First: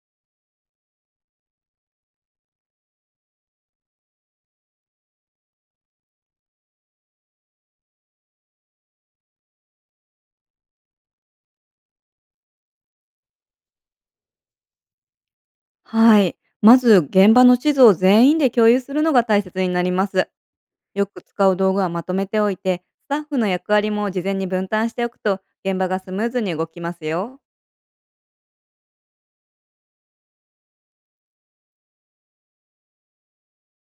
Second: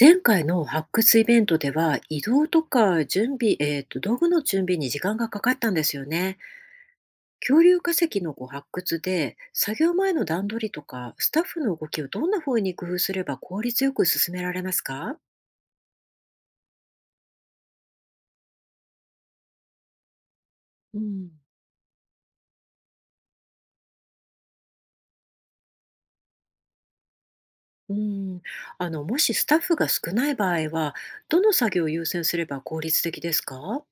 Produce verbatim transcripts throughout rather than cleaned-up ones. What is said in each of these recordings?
前回の発掘イベントでは移動とか準備、えーと道具の準備に時間がかかったんですよね。恐竜化石のこう発掘で作業前の段取りとかスタッフの動きをどんな風に工夫すれば効率よく進められますか？はい。まず現場の地図を全員で共有するのが大切になります。うよくん、使う道具はまとめておいて、スタッフの役割も事前に分担しておくと、現場がスムーズに動きますよ。うん、あのもしスタッフが少ない場合はどの作業を優先すれば効率的ですか？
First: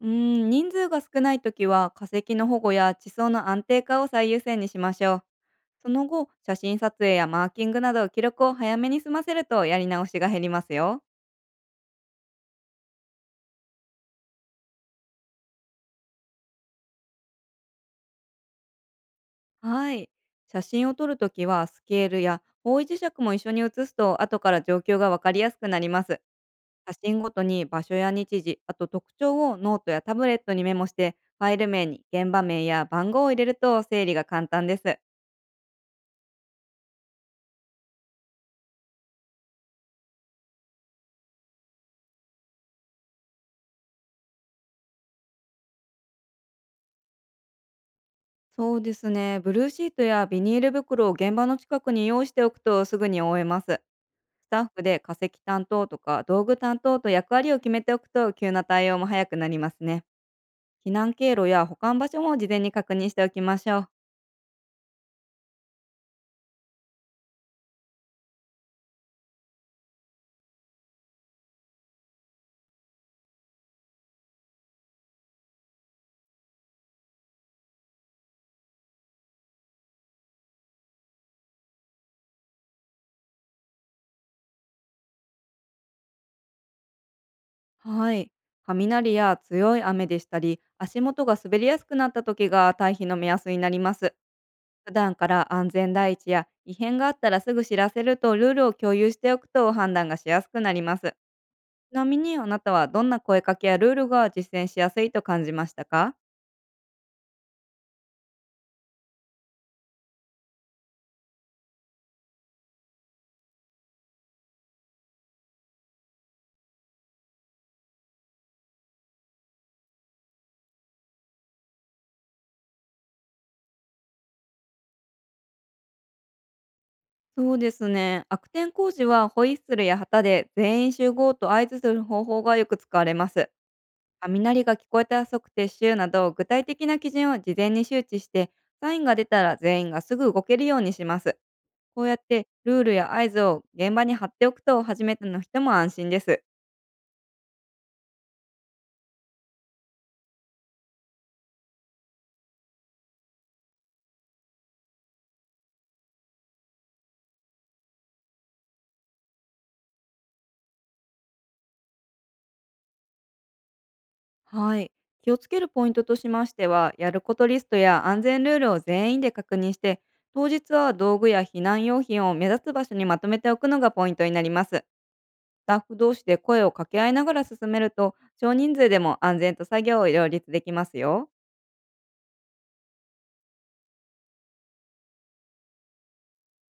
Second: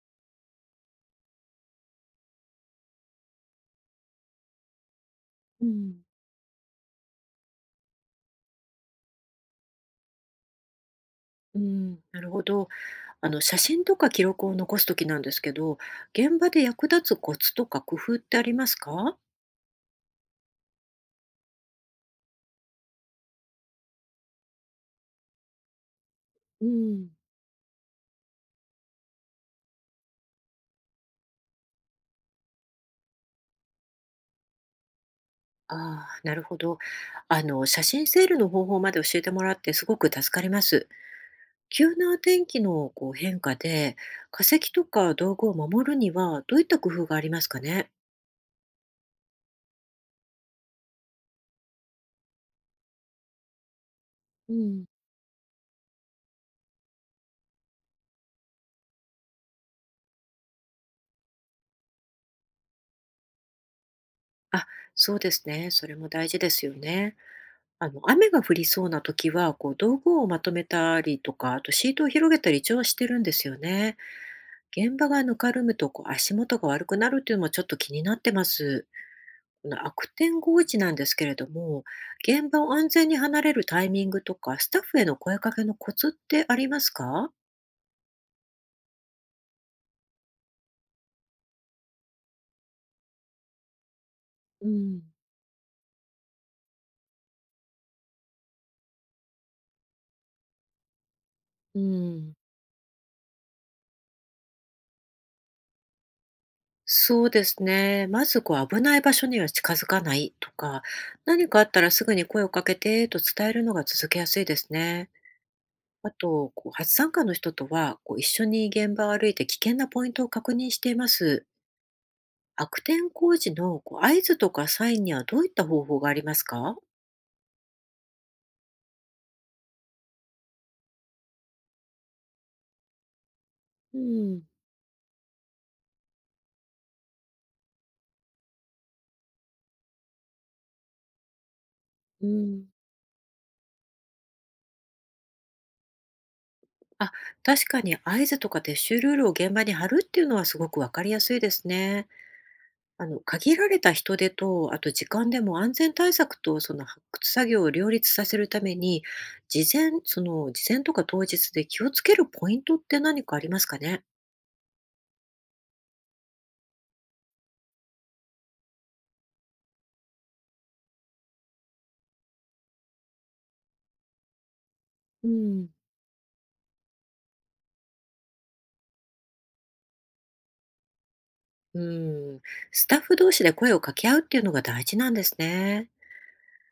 うーん、人数が少ないときは化石の保護や地層の安定化を最優先にしましょう。うそん、の後、写真撮影やマーキングなど記録を早めに済ませるとやり直しが減りますよ。うん、なるほど。あの、写真とか記録を残すときなんですけど、現場で役立つコツとか工夫ってありますか？はい。写真を撮るときはスケールや方位磁石も一緒に写すと後から状況がわかりやすくなります。う写ん。真ごとに場所や日時、あと特徴をノートやタブレットにメモして、ファイル名に現場名や番号を入れると整理が簡単です。ああ、なるほど。あの、写真セールの方法まで教えてもらってすごく助かります。急な天気のこう変化で化石とか道具を守るにはどういった工夫がありますかね。そうですね。ブルーシートやビニール袋を現場の近くに用意しておくとすぐに終えます。スうタッフん。で化石担当とか道具担当と役割を決めておくと急な対応も早くなりますね。避難経路や保管場所も事前に確認しておきましょう。あ、そうですね。それも大事ですよね。あの、雨が降りそうな時は、こう、道具をまとめたりとか、あとシートを広げたり一応はしてるんですよね。現場がぬかるむと、こう、足元が悪くなるっていうのもちょっと気になってます。この悪天候一なんですけれども、現場を安全に離れるタイミングとか、スタッフへの声かけのコツってありますか？はい。雷や強い雨でしたり、足元が滑りやすくなった時が退避の目安になります。う普ん、段から安全第一や異変があったらすぐ知らせるとルールを共有しておくと判断がしやすくなります。うちなみん、にあなたはどんな声かけやルールが実践しやすいと感じましたか？そうですね。まずこう危ない場所には近づかないとか、何かあったらすぐに声をかけてと伝えるのが続けやすいですね。あと、こう初参加の人とはこう一緒に現場を歩いて危険なポイントを確認しています。悪天候時のこう合図とかサインにはどういった方法がありますか？そうですね。悪天工事はホイッスルや旗で全員集合と合図する方法がよく使われます。うん、雷が聞こえたら即撤収など具体的な基準を事前に周知して、サインが出たら全員がすぐ動けるようにします。こうやっうてん。ルールや合図を現場に貼っておくと初めての人も安心です。あ、確かに合図とか撤収ルールを現場に貼るっていうのはすごくわかりやすいですね。あの、限られた人手と、あと時間でも安全対策とその発掘作業を両立させるために、事前、その事前とか当日で気をつけるポイントって何かありますかね？はい。気をつけるポイントとしましては、やることリストや安全ルールを全員で確認して、当日は道具や避難用品を目立つ場所にまとめておくのがポイントになります。スうん、タッフ同士で声を掛け合いながら進めると、少人数でも安全と作業を両立できますよ。うん、スタッフ同士で声を掛け合うっていうのが大事なんですね。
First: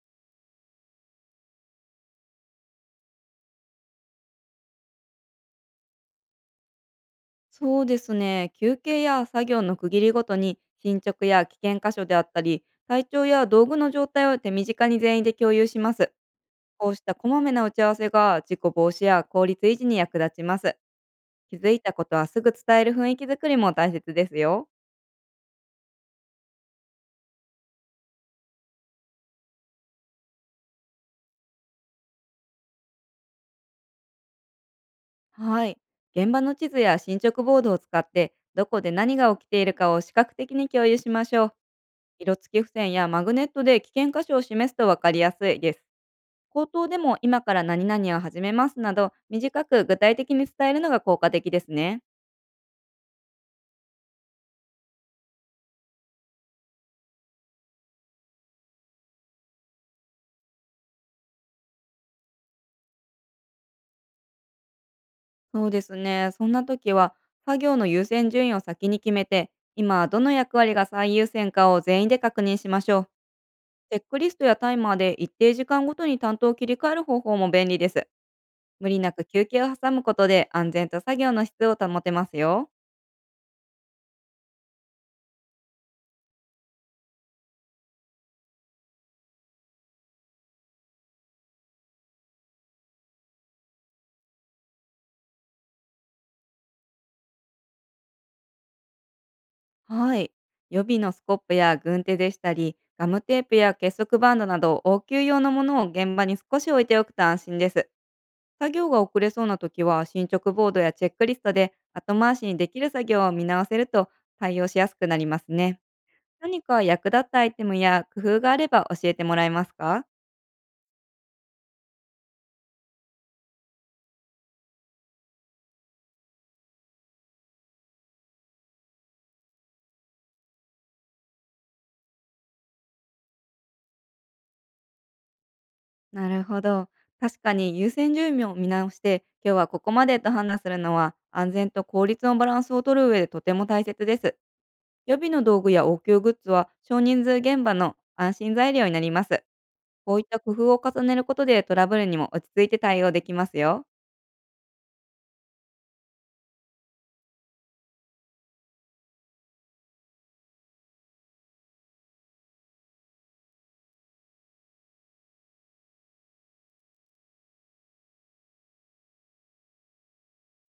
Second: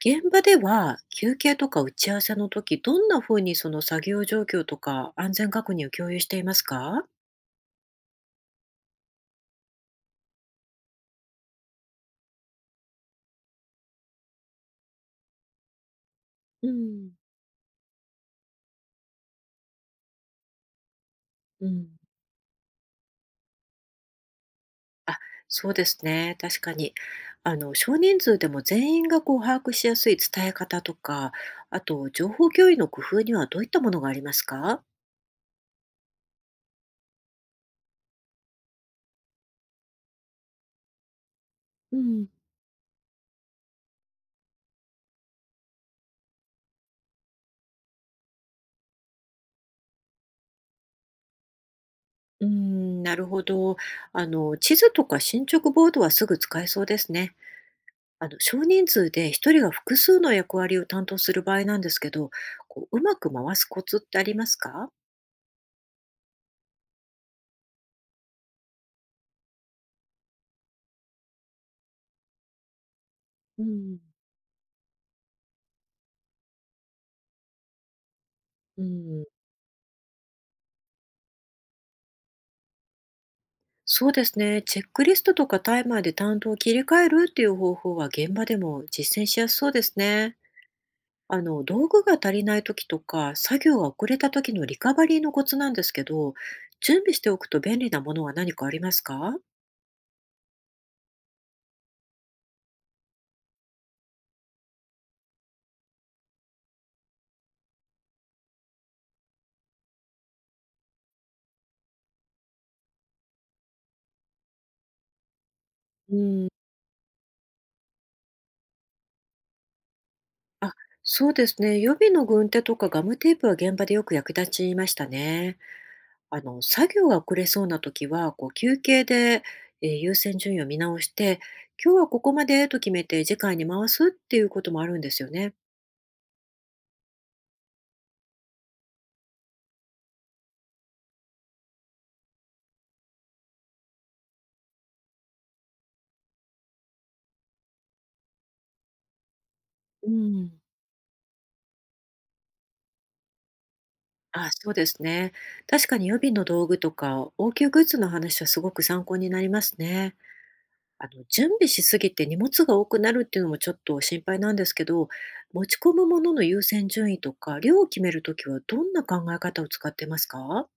現場では休憩とか打ち合わせの時、どんな風にその作業状況とか安全確認を共有していますか？そうですね。休憩や作業の区切りごとに進捗や危険箇所であったり、体調や道具の状態を手短に全員で共有します。うこうしん、たこまめな打ち合わせが事故防止や効率維持に役立ちます。気うづいん、たことはすぐ伝える雰囲気づくりも大切ですよ。そうですね。確かに。あの、少人数でも全員がこう把握しやすい伝え方とか、あと情報共有の工夫にはどういったものがありますか？はい。現場の地図や進捗ボードを使って、どこで何が起きているかを視覚的に共有しましょう。うん、色付き付箋やマグネットで危険箇所を示すと分かりやすいです。口頭でも今から何々を始めますなど、短く具体的に伝えるのが効果的ですね。うーん、なるほど。あの、地図とか進捗ボードはすぐ使えそうですね。あの、少人数で一人が複数の役割を担当する場合なんですけど、こう、うまく回すコツってありますか？そうですね。そんな時は、作業の優先順位を先に決めて、今どの役割が最優先かを全員で確認しましょう。うチェん、ックリストやタイマーで一定時間ごとに担当を切り替える方法も便利です。う無理なくん、休憩を挟むことで安全と作業の質を保てますよ。そうですね。チェックリストとかタイマーで担当を切り替えるっていう方法は現場でも実践しやすそうですね。あの、道具が足りない時とか、作業が遅れた時のリカバリーのコツなんですけど、準備しておくと便利なものは何かありますか？はい。予備のスコップや軍手でしたり、ガムテープや結束バンドなど応急用のものを現場に少し置いておくと安心です。作業が遅れそうな時は進捗ボードやチェックリストで後回しにできる作業を見直せると対応しやすくなりますね。うん、何か役立ったアイテムや工夫があれば教えてもらえますか？あ、そうですね。予備の軍手とかガムテープは現場でよく役立ちましたね。あの、作業が遅れそうな時は、こう休憩で、えー優先順位を見直して、今日はここまでと決めて次回に回すっていうこともあるんですよね。なるほど。確かに優先順位を見直して、今日はここまでと判断するのは、安全と効率のバランスを取る上でとても大切です。予備の道具や応急グッズは少人数現場の安心材料になります。うこういった工ん。夫を重ねることでトラブルにも落ち着いて対応できますよ。あ、そうですね。確かに予備の道具とか応急グッズの話はすごく参考になりますね。あの、準備しすぎて荷物が多くなるっていうのもちょっと心配なんですけど、持ち込むものの優先順位とか量を決めるときはどんな考え方を使ってますか？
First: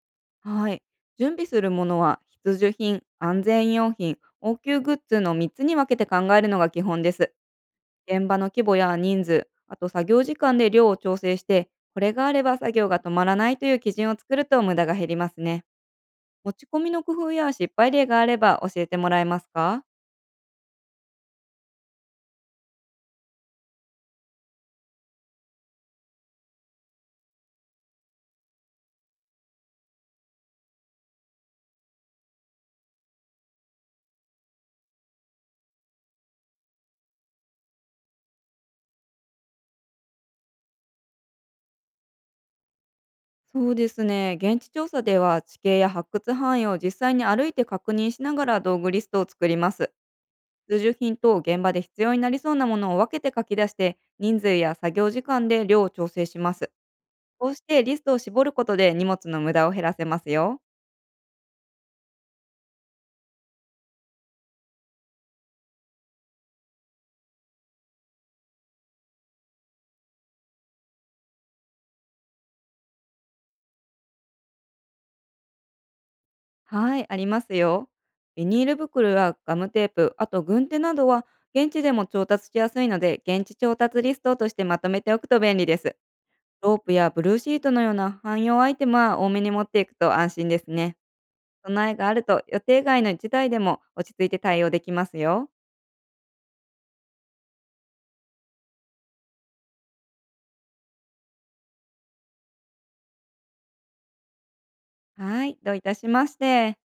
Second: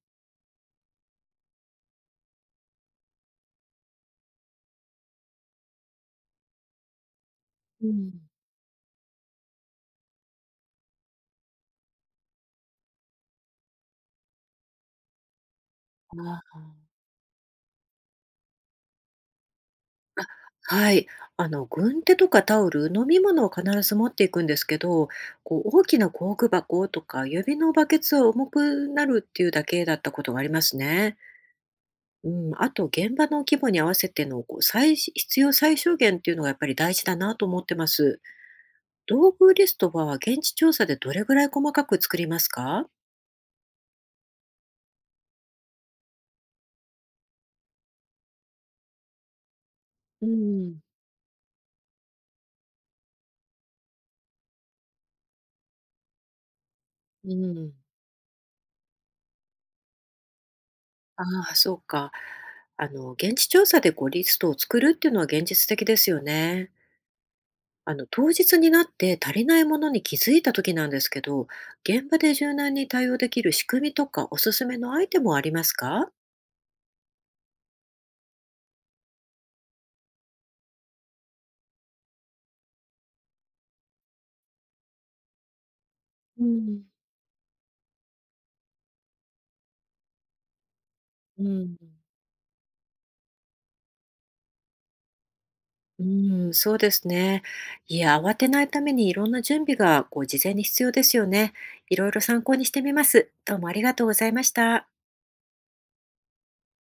はい。準備するものは必需品、安全用品、応急グッズのみっつに分けて考えるのが基本です。うん、現場の規模や人数、あと作業時間で量を調整して、これがあれば作業が止まらないという基準を作ると無駄が減りますね。あ、持ち込みあの工夫や失敗例があれば教えてもらえますか？あ、はい。あの、軍手とかタオル、飲み物を必ず持っていくんですけど、こう大きな工具箱とか指のバケツは重くなるっていうだけだったことがありますね。うん、あと現場の規模に合わせてのこう最必要最小限っていうのがやっぱり大事だなと思ってます。道具リストは現地調査でどれぐらい細かく作りますか？そうですね。現地調査では地形や発掘範囲を実際に歩いて確認しながら道具リストを作ります。う数ん、需品と現場で必要になりそうなものを分けて書き出して、人数や作業時間で量を調整します。うこうしん。てリストを絞ることで荷物の無駄を減らせますよ。ああ、そうか。あの、現地調査でこうリストを作るっていうのは現実的ですよね。あの、当日になって足りないものに気づいた時なんですけど、現場で柔軟に対応できる仕組みとかおすすめのアイテムはありますか？はい、ありますよ。ビニール袋やガムテープ、あと軍手などは現地でも調達しやすいので、現地調達リストとしてまとめておくと便利です。うローん、プやブルーシートのような汎用アイテムは多めに持っていくと安心ですね。うん、備えがあると予定外の事態でも落ち着いて対応できますよ。うん、そうですね。いや、慌てないためにいろんな準備がこう事前に必要ですよね。いろいろ参考にしてみます。どうもありがとうございました。はい、どういたしまして。